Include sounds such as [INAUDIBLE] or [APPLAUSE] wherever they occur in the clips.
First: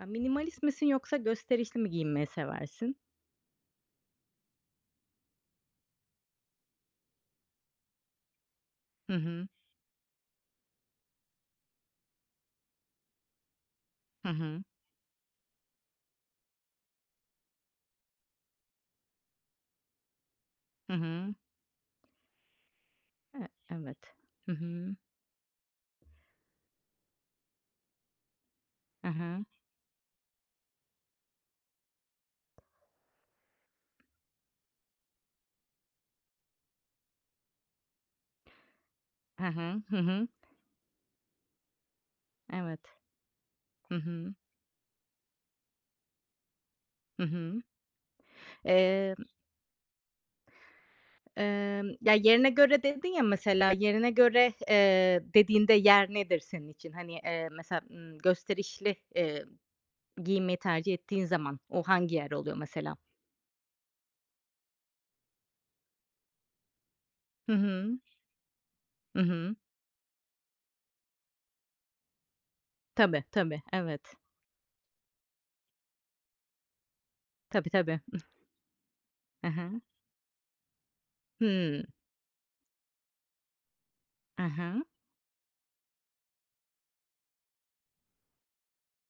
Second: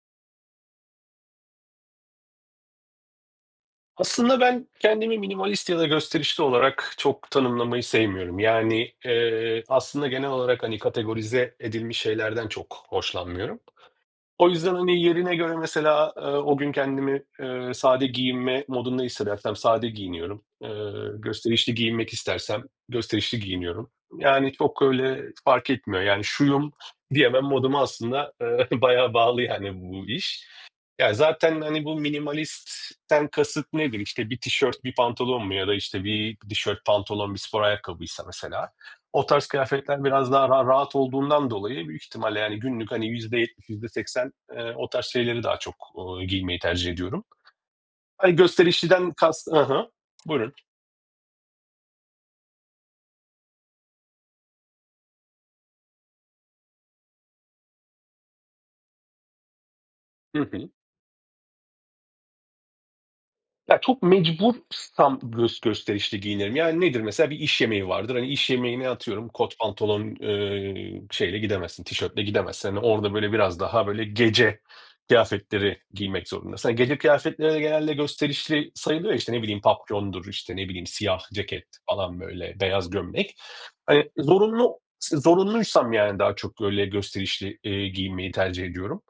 Ya, minimalist misin yoksa gösterişli mi giyinmeyi seversin? Aslında ben kendimi minimalist ya da gösterişli olarak çok tanımlamayı sevmiyorum. Yani, Hı hı. Aslında genel olarak, hani, kategorize edilmiş şeylerden çok hoşlanmıyorum. Hı O hı. yüzden, hani, yerine göre mesela, o gün kendimi, sade giyinme modunda hissedersem sade giyiniyorum. Hı hı. Gösterişli giyinmek istersem gösterişli E giyiniyorum. evet. Hı Yani, çok hı. öyle fark etmiyor. Yani, şuyum diyemem moduma aslında, [LAUGHS] Hı bayağı bağlı hı. yani bu iş. Ya, zaten, hani, bu minimalistten kasıt nedir? İşte, bir tişört, bir pantolon mu ya da, işte, bir tişört, pantolon, bir spor ayakkabıysa mesela, o Hı tarz hı. Hı kıyafetler hı. biraz daha rahat olduğundan dolayı büyük ihtimalle, yani, Evet. günlük, hani, %70, Hı %80, hı. O tarz şeyleri daha çok, giymeyi tercih Hı ediyorum. hı. Hani, gösterişliden Emm, kast. Hı. Buyurun. ya, yerine göre dedin ya mesela, yerine göre, dediğinde yer nedir senin için? Hani, mesela, gösterişli, Hı giyinmeyi hı. tercih ettiğin zaman o hangi yer oluyor mesela? Ya, çok mecbursam gösterişli giyinirim. Yani nedir mesela? Bir Hı iş yemeği hı. vardır. Hani, iş yemeğine Hı atıyorum hı. kot pantolon, şeyle gidemezsin, tişörtle gidemezsin. Hani, orada Tabii, böyle biraz tabii. daha Evet. böyle gece kıyafetleri giymek zorundasın. Hani, gece kıyafetleri de Tabii, genelde tabii. gösterişli sayılıyor ya, işte, ne Hı bileyim, hı. papyondur, işte, ne bileyim, siyah ceket falan böyle, beyaz gömlek. Hani, Hı zorunlu hı. zorunluysam yani daha çok öyle gösterişli, giyinmeyi tercih ediyorum.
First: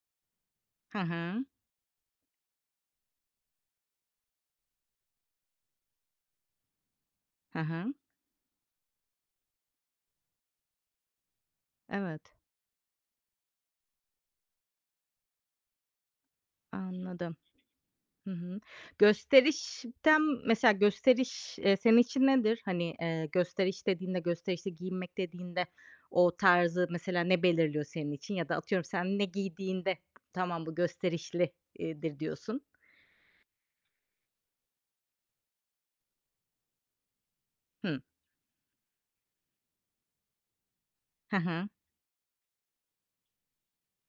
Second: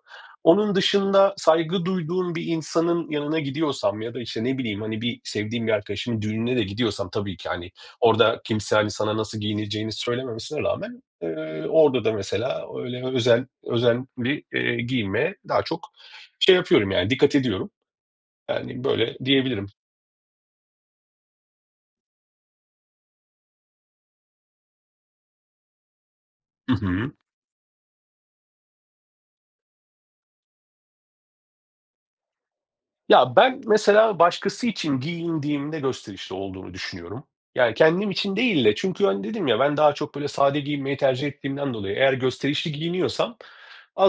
Onun Hı dışında hı. saygı duyduğum bir insanın yanına gidiyorsam ya da, işte, ne bileyim, hani, bir sevdiğim bir arkadaşımın düğününe de gidiyorsam tabii ki, Hı hı. hani, Hı hı. orada kimse, hani, sana nasıl giyineceğini söylememesine rağmen, orada da Evet, mesela öyle özenli, giyinmeye daha çok şey yapıyorum, yani, dikkat anladım. ediyorum. Hı hı. Yani, böyle diyebilirim. Gösterişten mesela gösteriş, senin için nedir? Hani, gösteriş dediğinde, gösterişli giyinmek dediğinde o Hı tarzı hı. mesela ne belirliyor senin için ya da atıyorum sen ne giydiğinde tamam bu gösterişlidir diyorsun. Ya, ben mesela başkası için giyindiğimde gösterişli olduğunu düşünüyorum. Yani, Hı. kendim için değil de çünkü, hani, dedim ya, ben daha çok böyle sade giyinmeyi tercih Hı hı. ettiğimden dolayı eğer gösterişli giyiniyorsam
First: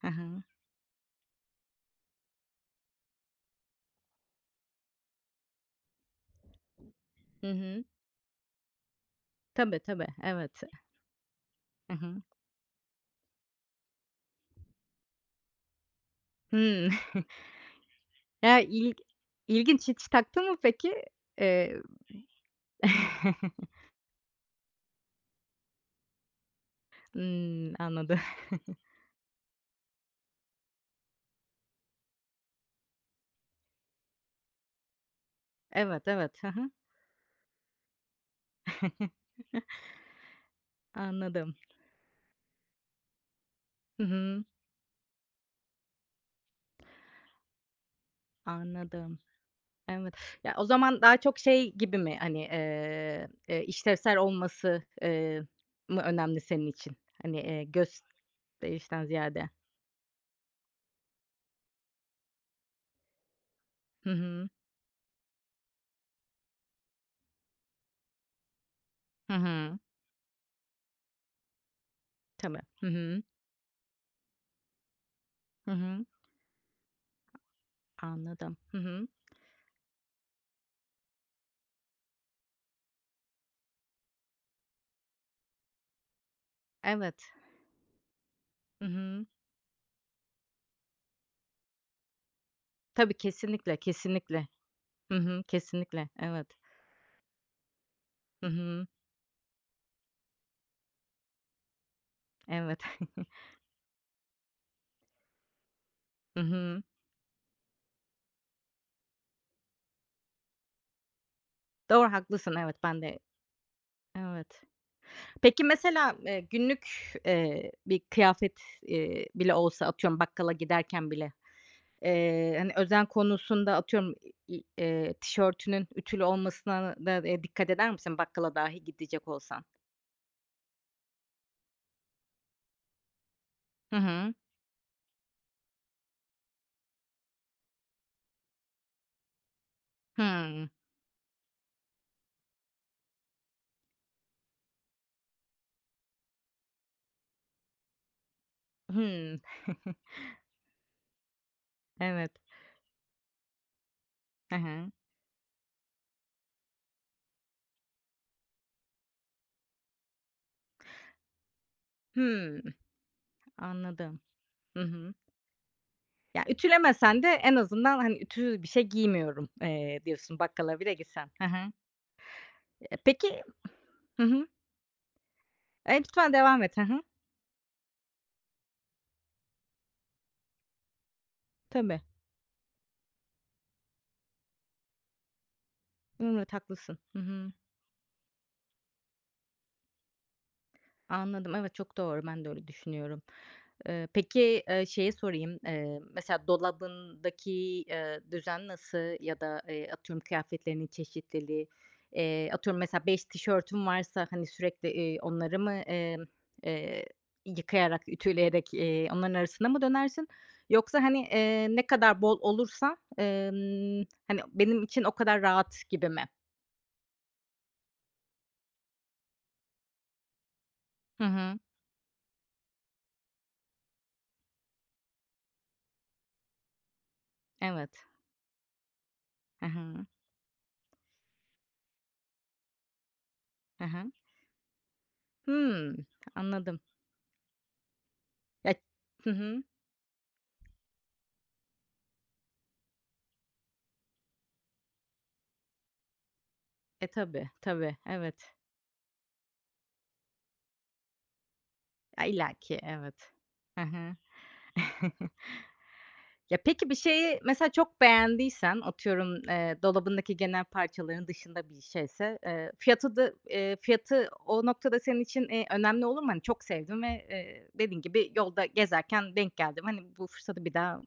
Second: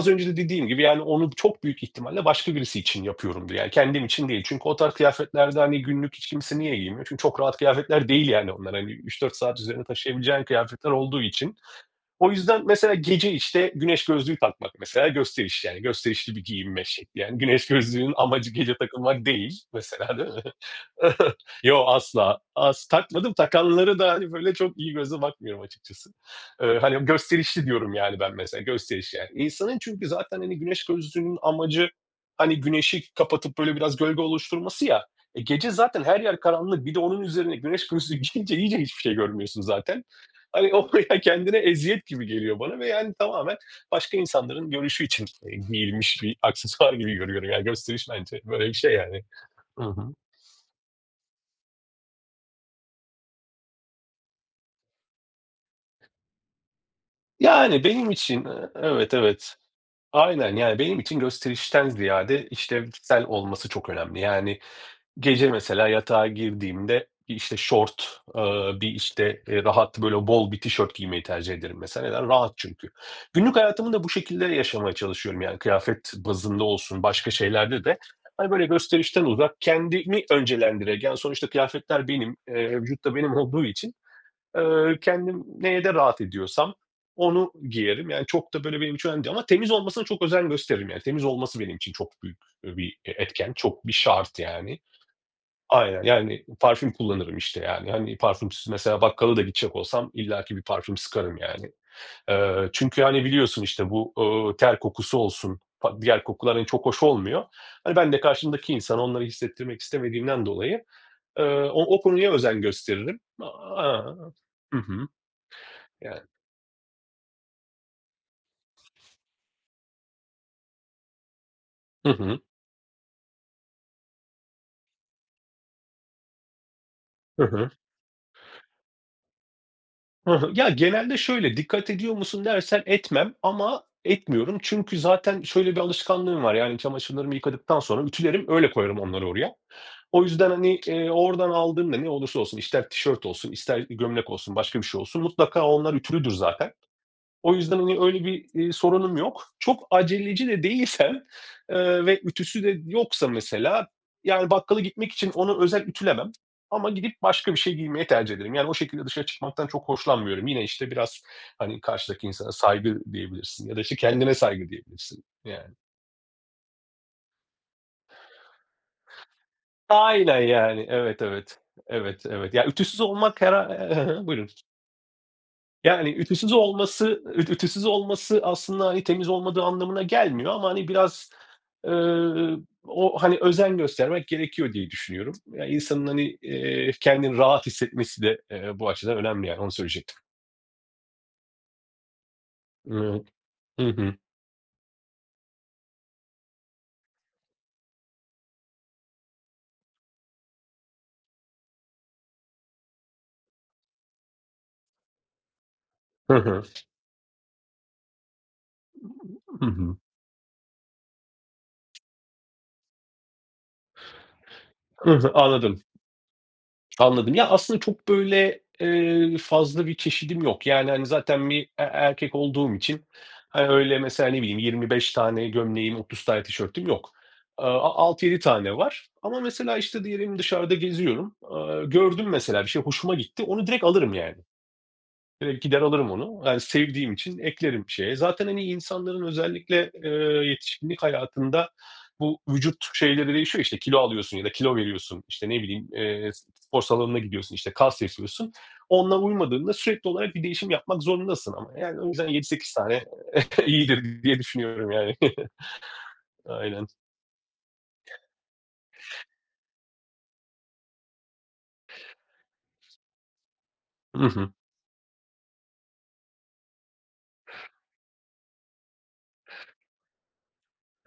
Hı önce de hı. dediğim gibi, yani, onu çok büyük ihtimalle başka birisi için yapıyorumdur. Yani, kendim için değil. Çünkü o tarz kıyafetlerde, hani, günlük hiç kimse niye giymiyor? Çünkü çok Hı rahat hı. kıyafetler değil, yani, onlar. Hani, 3-4 saat Tabii, üzerine tabii. taşıyabileceğin Evet. kıyafetler olduğu için Hı hı. o yüzden mesela gece işte güneş gözlüğü takmak mesela gösteriş yani gösterişli bir giyinme Hımm. şekli. Yani [LAUGHS] güneş gözlüğünün amacı Ya, gece il takılmak değil ilginç. Hiç mesela, değil taktın mi? mı peki? [LAUGHS] Eee Yo, Hımm, asla. Takmadım. [LAUGHS] Takanları da hani böyle çok iyi gözle bakmıyorum açıkçası. Hani gösterişli diyorum anladım. yani ben mesela gösteriş yani. İnsanın çünkü zaten hani güneş gözlüğünün amacı hani güneşi kapatıp böyle biraz gölge oluşturması ya. Gece Evet, zaten her evet. yer Hı hı. karanlık. Bir de onun üzerine güneş gözlüğü [LAUGHS] giyince iyice hiçbir şey görmüyorsun [LAUGHS] zaten. Hani, o [LAUGHS] ya Anladım. kendine eziyet gibi geliyor bana ve yani tamamen Hı başka hı. insanların görüşü için, giyilmiş bir [LAUGHS] aksesuar gibi görüyorum. Yani gösteriş bence böyle bir şey Anladım. yani. Hı hı. Evet. Ya, o zaman daha çok şey gibi mi, hani, işlevsel olması, mı önemli senin için? Hani, Yani benim için, gösterişten evet, ziyade. evet. Aynen, yani benim için gösterişten ziyade işlevsel olması çok Hı önemli. hı. Yani, gece mesela yatağa girdiğimde, işte, şort, bir, Hı işte, hı. rahat böyle bol bir tişört giymeyi tercih ederim mesela. Neden? Rahat Tabii. Hı çünkü. hı. Günlük hayatımı da bu şekilde yaşamaya çalışıyorum yani Hı hı. kıyafet bazında olsun, başka şeylerde de. Hani, Anladım. böyle Hı hı. gösterişten uzak, kendimi öncelendirerek, yani, sonuçta kıyafetler benim, vücut da benim olduğu için, kendim neye de rahat ediyorsam Evet. onu giyerim. Yani çok da böyle Hı benim için önemli hı. değil ama temiz olmasına çok özen gösteririm yani. Temiz olması benim için çok büyük, bir e Tabii, etken, kesinlikle, çok bir şart kesinlikle. yani. Hı hı. Aynen, Kesinlikle. yani Evet. parfüm kullanırım, işte, yani. Hani, Hı parfümsüz hı. mesela bakkala da gidecek olsam illaki bir parfüm sıkarım, yani. Evet. Çünkü, hani, [LAUGHS] biliyorsun, işte, bu, ter kokusu olsun, diğer Hı kokular, hani, hı. çok hoş olmuyor. Hani, ben de karşımdaki insana onları hissettirmek istemediğimden dolayı, o o Doğru, konuya haklısın. özen Evet, ben de gösteririm. Evet. Hı hı. Peki, mesela, Yani. Günlük, bir kıyafet, bile olsa atıyorum bakkala giderken bile, Hı hı. Hani, özen konusunda atıyorum i i tişörtünün ütülü olmasına da, Hı dikkat hı. eder misin bakkala dahi gidecek olsan? Hı hı. Ya, genelde şöyle, dikkat ediyor musun dersen etmem ama Hı hı. etmiyorum. Çünkü zaten şöyle bir alışkanlığım var, yani, çamaşırlarımı yıkadıktan sonra ütülerim, öyle koyarım onları oraya. O yüzden, Hımm. hani, oradan aldığımda ne olursa olsun, ister tişört olsun, ister gömlek olsun, başka bir şey olsun, mutlaka onlar ütülüdür zaten. O yüzden, hani, öyle bir, sorunum Hımm. yok. Çok [LAUGHS] aceleci de değilsem, ve Evet. ütüsü de yoksa mesela, yani, Hı bakkala hı. gitmek için onu özel ütülemem ama gidip başka bir şey giymeye tercih ederim. Yani, o şekilde dışarı çıkmaktan çok hoşlanmıyorum. Yine, işte, biraz, hani, karşıdaki insana Hımm. saygı diyebilirsin ya da, işte, Anladım. kendine saygı Hı hı. diyebilirsin, yani. Ya, ütülemesen de en azından, hani, ütü bir şey giymiyorum, diyorsun Aynen, bakkala yani. bile Evet, gitsen. Hı evet. hı. Evet, evet. Ya, Eee, ütüsüz olmak peki her. Hı [LAUGHS] hı. Buyurun. E, Yani, lütfen ütüsüz devam et. Hı hı. olması ütüsüz olması aslında, hani, temiz olmadığı anlamına gelmiyor ama, hani, biraz, Tabii. eee, o, hani, özen göstermek gerekiyor diye düşünüyorum. Ya, insanın, hani, Evet, haklısın. Hı kendini hı. rahat hissetmesi de, bu açıdan önemli yani, onu söyleyecektim. Anladım. Evet, çok doğru. Ben de öyle düşünüyorum. Iıı, hı Eee, hı. peki, şeyi sorayım, mesela dolabındaki, düzen nasıl ya da, atıyorum kıyafetlerinin çeşitliliği, atıyorum mesela 5 tişörtüm varsa, hani, sürekli, onları mı, Hı hı. eee, yıkayarak, ütüleyerek, onların Hı arasına mı hı. dönersin? Yoksa, hani, ne kadar bol olursa, hani, benim için Hı o hı. kadar rahat Anladım. gibi mi? Anladım. Ya, aslında çok böyle, fazla bir çeşidim yok. Yani, hani, Hı zaten hı. bir erkek olduğum için, hani, öyle mesela ne bileyim 25 tane gömleğim, 30 tane tişörtüm yok. Aaa, Evet. a 6-7 tane var ama Hı mesela, işte, hı. diyelim dışarıda geziyorum. Gördüm mesela bir şey hoşuma gitti, onu Hı direkt hı. alırım yani. Direkt gider Hımm, alırım onu. Yani, anladım. sevdiğim için eklerim şeye. Zaten, hani, Ya insanların Hı hı. özellikle, yetişkinlik hayatında bu vücut şeyleri değişiyor. İşte, kilo alıyorsun ya da kilo veriyorsun, işte, ne bileyim, spor E, salonuna tabii, gidiyorsun, işte, tabii, kas yapıyorsun. evet. Onunla uymadığında sürekli olarak bir değişim yapmak zorundasın ama. Yani, o Ya, yüzden yedi sekiz illaki, tane evet. [LAUGHS] Hı hı. iyidir diye düşünüyorum yani. [LAUGHS] [LAUGHS] Ya, Aynen. peki bir şeyi mesela çok beğendiysen, atıyorum, dolabındaki genel parçaların dışında bir şeyse, Hı fiyatı hı. o noktada senin için, önemli olur mu? Hani, çok sevdim ve, dediğin gibi yolda gezerken denk geldim. Hani, bu fırsatı bir daha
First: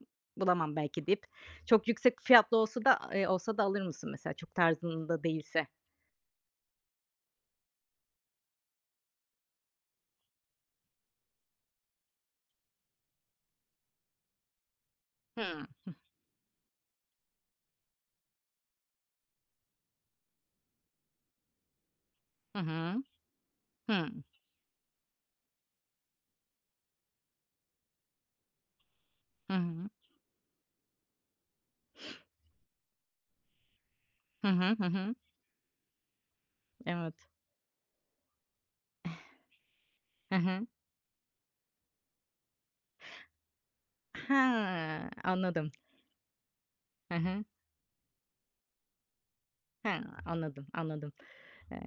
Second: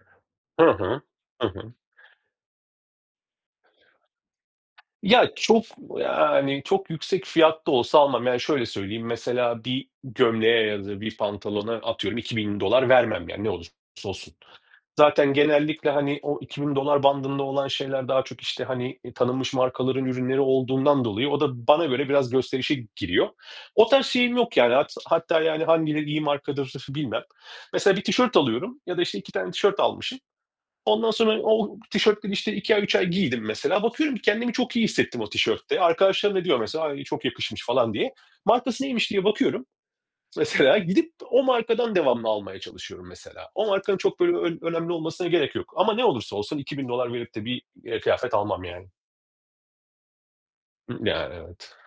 Hı bulamam hı. belki deyip Hı hı. çok yüksek fiyatlı olsa da alır mısın mesela çok tarzında Ya, çok, değilse? yani, çok yüksek fiyatlı olsa almam. Yani, şöyle söyleyeyim, mesela bir gömleğe ya da bir pantolona atıyorum $2.000 vermem, yani, ne olursa olsun. Zaten Hımm. genellikle, hani, o $2.000 bandında olan şeyler daha çok, işte, hani, tanınmış markaların ürünleri olduğundan dolayı o da bana göre biraz Hı gösterişe hı. giriyor. O tarz Hımm. şeyim yok, yani. Hatta, yani, hangileri iyi markadır [LAUGHS] bilmem. Mesela bir tişört alıyorum ya da, işte, 2 tane Hı tişört hı. almışım. Ondan sonra o tişörtleri işte 2 ay 3 ay giydim mesela. Bakıyorum ki Hı kendimi hı, çok hı iyi hı. hissettim o tişörtte. Arkadaşlarım da diyor mesela, "Ay, çok Evet. yakışmış." falan diye. Markası neymiş diye bakıyorum Hı [LAUGHS] hı. mesela. Gidip o markadan devamlı almaya çalışıyorum mesela. O markanın çok böyle önemli Ha, olmasına gerek anladım. yok ama ne olursa olsun 2.000 dolar Hı verip hı. de bir, kıyafet almam yani. Ha, anladım, anladım. Yani, evet. Eee,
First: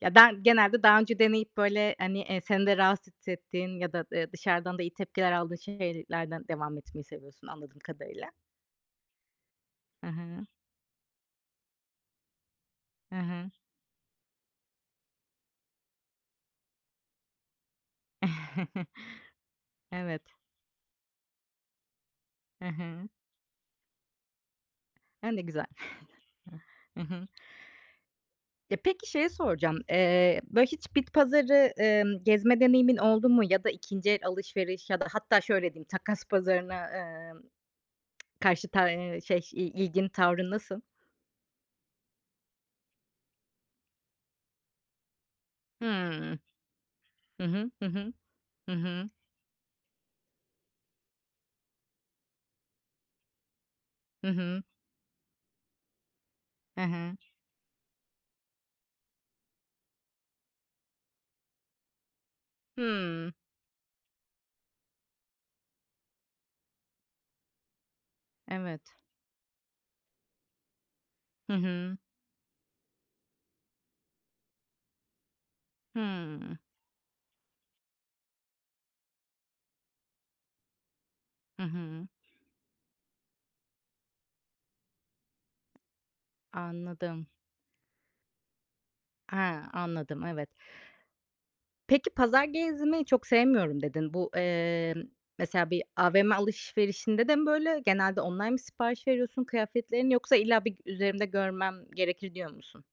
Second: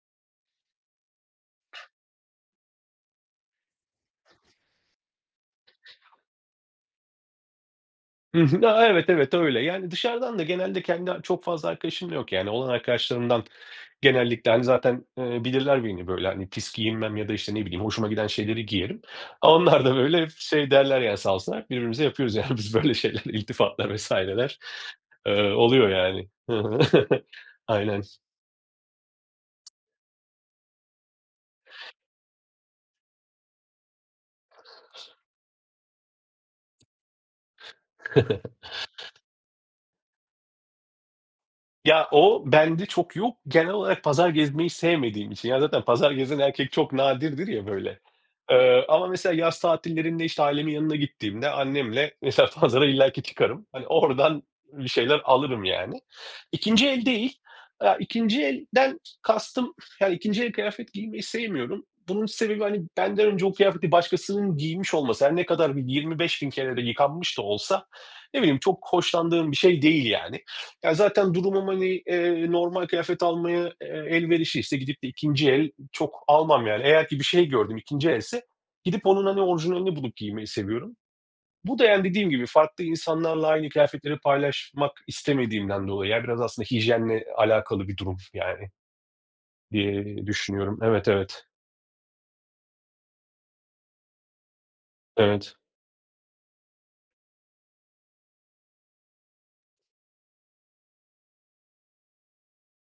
ya, ben genelde daha önce deneyip, böyle, hani, seni de rahatsız hissettiğin ya da, dışarıdan da iyi tepkiler aldığın şeylerden devam etmeyi seviyorsun anladığım kadarıyla. Hı hı. Evet, evet, öyle. Yani Hı dışarıdan da hı. genelde kendi çok fazla arkadaşım da yok yani. Olan Hı arkadaşlarımdan. hı. Genellikle, hani, zaten, bilirler beni böyle, hani, pis giyinmem ya da, işte, ne bileyim, hoşuma giden şeyleri [LAUGHS] giyerim. Onlar da Evet. böyle hep şey derler yani sağ olsunlar, birbirimize yapıyoruz yani Hı biz böyle hı. şeyler, [LAUGHS] iltifatlar vs.ler, A, ne güzel. oluyor yani. Hı hı. Hı [LAUGHS] hı. Aynen. Ya, peki şeyi soracağım. Böyle, hiç bit pazarı, gezme deneyimin oldu mu ya da ikinci el alışveriş ya da hatta şöyle diyeyim, takas pazarına, Karşı ta şey, ilgin, tavrın nasıl? Ya, o bende çok yok. Genel olarak pazar gezmeyi sevmediğim için. Ya, zaten pazar Hımm. gezen erkek çok Hı nadirdir ya hı. Hı böyle. hı. Hı Ama hı. mesela yaz tatillerinde, işte, ailemin yanına gittiğimde annemle mesela [LAUGHS] pazara illaki çıkarım. Hani, Hı oradan hı. bir şeyler alırım yani. Hı İkinci el hı. değil. Ya, ikinci elden kastım, yani, ikinci el kıyafet giymeyi sevmiyorum. Bunun sebebi, hani, benden Hımm. önce o kıyafeti başkasının giymiş olması. Her ne kadar bir 25.000 kere de yıkanmış da olsa, ne bileyim, Evet. çok hoşlandığım bir şey değil yani. Ya, zaten Hı durumum, hı. hani, normal kıyafet almaya, elverişliyse gidip de ikinci el çok Hımm. almam yani. Eğer ki bir şey gördüm ikinci else gidip onun, hani, orijinalini bulup giymeyi seviyorum. Hı Bu da, yani, hı. dediğim gibi farklı insanlarla aynı kıyafetleri paylaşmak istemediğimden dolayı, ya, biraz aslında hijyenle Anladım. alakalı bir durum yani Ha, anladım, diye evet. düşünüyorum. Evet, evet. Peki, "Pazar gezmeyi çok sevmiyorum." dedin. Bu, Evet. mesela bir AVM alışverişinde de mi böyle? Genelde online mi sipariş veriyorsun kıyafetlerini yoksa illa bir üzerimde görmem gerekir diyor musun?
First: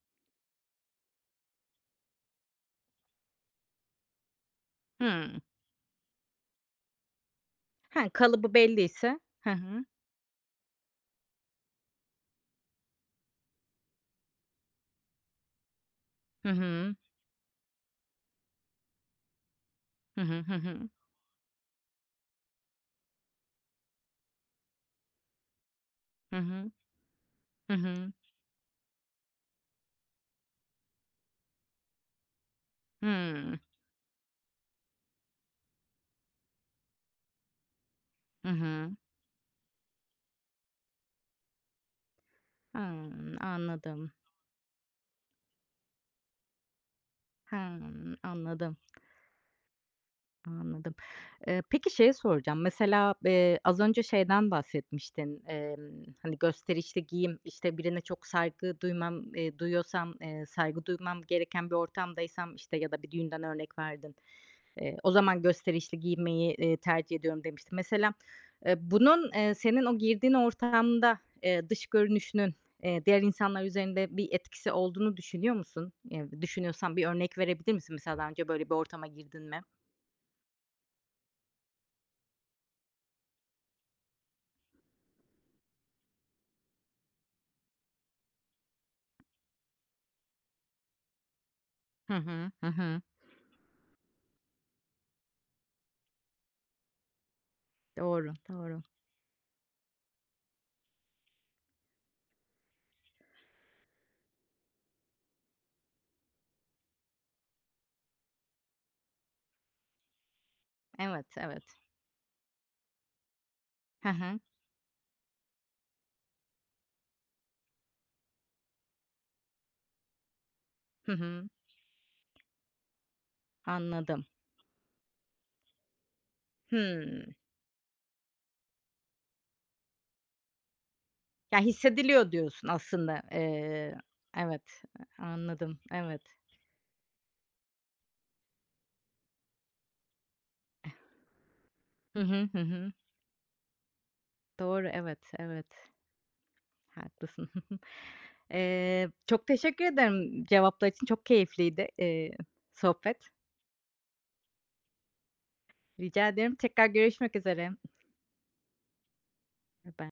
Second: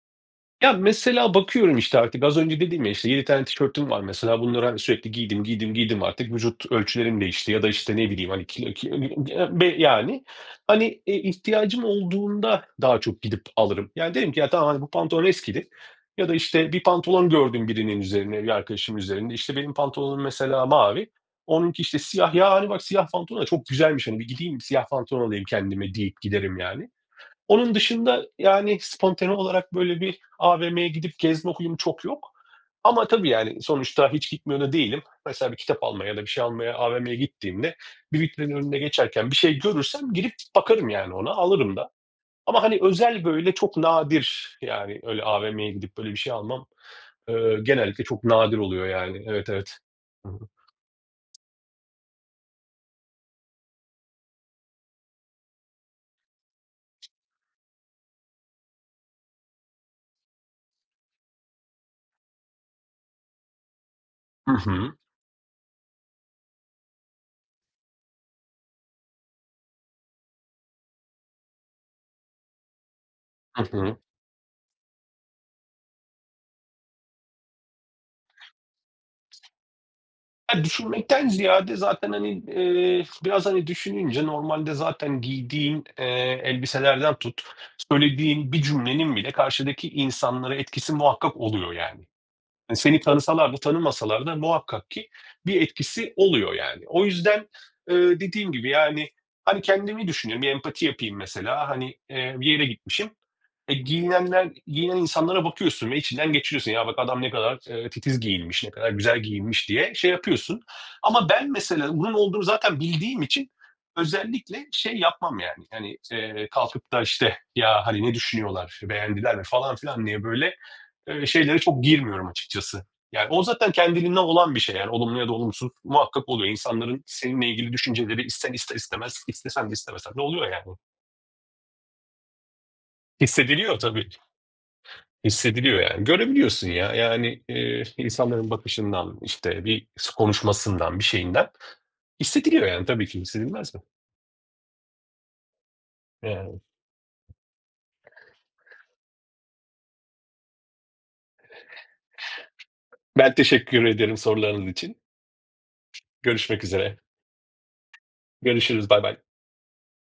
Ya, mesela bakıyorum, işte, artık az önce dediğim ya, işte, 7 tane tişörtüm var mesela. Bunları, hani, sürekli Hımm. giydim, giydim, giydim artık. Vücut ölçülerim değişti ya da, işte, Ha, ne bileyim, hani, kalıbı kilo ki belliyse. Hı be hı. yani, hani, ihtiyacım olduğunda daha çok gidip alırım. Yani, derim ki, "Ya, tamam, hani, bu pantolon eskidi." ya da, Hı işte, bir hı. pantolon gördüm birinin üzerine, bir arkadaşım üzerinde. İşte benim Hı pantolonum hı. Hı mesela hı. mavi, onunki, işte, siyah. "Ya, hani, bak siyah pantolon da çok güzelmiş, hani, bir gideyim siyah pantolon alayım kendime." deyip Hı giderim hı. yani. Hı Onun hı. dışında, yani, spontane olarak böyle bir AVM'ye gidip gezme huyum çok yok. Ama tabii, Hımm. yani, sonuçta hiç gitmiyor da değilim. Mesela bir kitap almaya ya da bir şey almaya AVM'ye gittiğimde bir Hı vitrinin önünde hı. geçerken bir şey görürsem girip bakarım, yani, ona, alırım da. Ama, hani, özel, Hımm, böyle, çok anladım. nadir, yani, öyle AVM'ye gidip böyle bir şey almam, genellikle Hımm, çok nadir anladım, oluyor, yani. Evet, evet. Hı hı. anladım. Peki şeyi soracağım. Mesela, az önce şeyden bahsetmiştin. Hani, gösterişli giyim, işte, birine çok saygı duyuyorsam, saygı duymam gereken bir ortamdaysam, işte, ya da bir düğünden örnek verdin. Hı hı. O zaman gösterişli giyinmeyi, tercih ediyorum demiştin. Mesela, bunun, senin o girdiğin ortamda, dış görünüşünün, diğer Hı insanlar hı. üzerinde bir etkisi olduğunu düşünüyor musun? Düşünüyorsan bir örnek verebilir misin? Mesela daha önce böyle bir ortama girdin mi? Ya, düşünmekten ziyade zaten, hani, biraz, hani, düşününce normalde zaten giydiğin, elbiselerden tut, söylediğin bir cümlenin bile karşıdaki insanlara etkisi muhakkak oluyor yani. Hı hı. Hı Hani, seni hı. tanısalar da tanımasalar da muhakkak ki bir etkisi oluyor yani. O yüzden, Doğru, dediğim gibi, doğru. yani, hani, kendimi düşünüyorum, bir empati yapayım mesela. Hani, bir yere gitmişim. Giyinen insanlara bakıyorsun ve içinden geçiriyorsun. "Ya, bak adam ne kadar, titiz giyinmiş, ne kadar güzel giyinmiş." diye şey yapıyorsun. Evet, Ama ben evet. mesela bunun olduğunu zaten bildiğim için Hı hı. özellikle şey yapmam yani, kalkıp da, işte, "Ya, hani, ne düşünüyorlar, beğendiler mi?" falan filan diye böyle, Hı hı. şeylere çok girmiyorum açıkçası. Yani o zaten kendiliğinden Anladım. olan bir şey yani olumlu ya da olumsuz muhakkak oluyor. İnsanların Hımm. seninle ilgili düşünceleri ister istemez, istesen de istemesen de oluyor yani. Ya, hissediliyor diyorsun aslında. Hissediliyor Eee, tabii. evet, anladım. Hissediliyor yani. Evet. Görebiliyorsun ya. Yani, insanların bakışından, işte, bir konuşmasından, bir şeyinden Hı hı. Hı hissediliyor yani. hı. Tabii ki hissedilmez mi? Doğru, evet, evet. Yani. Haklısın. [LAUGHS] Çok teşekkür ederim cevaplar için. Çok keyifliydi, sohbet. Ben teşekkür ederim sorularınız için. Rica ederim. Görüşmek Tekrar üzere. görüşmek üzere. Görüşürüz. Bay bay. Bye bye.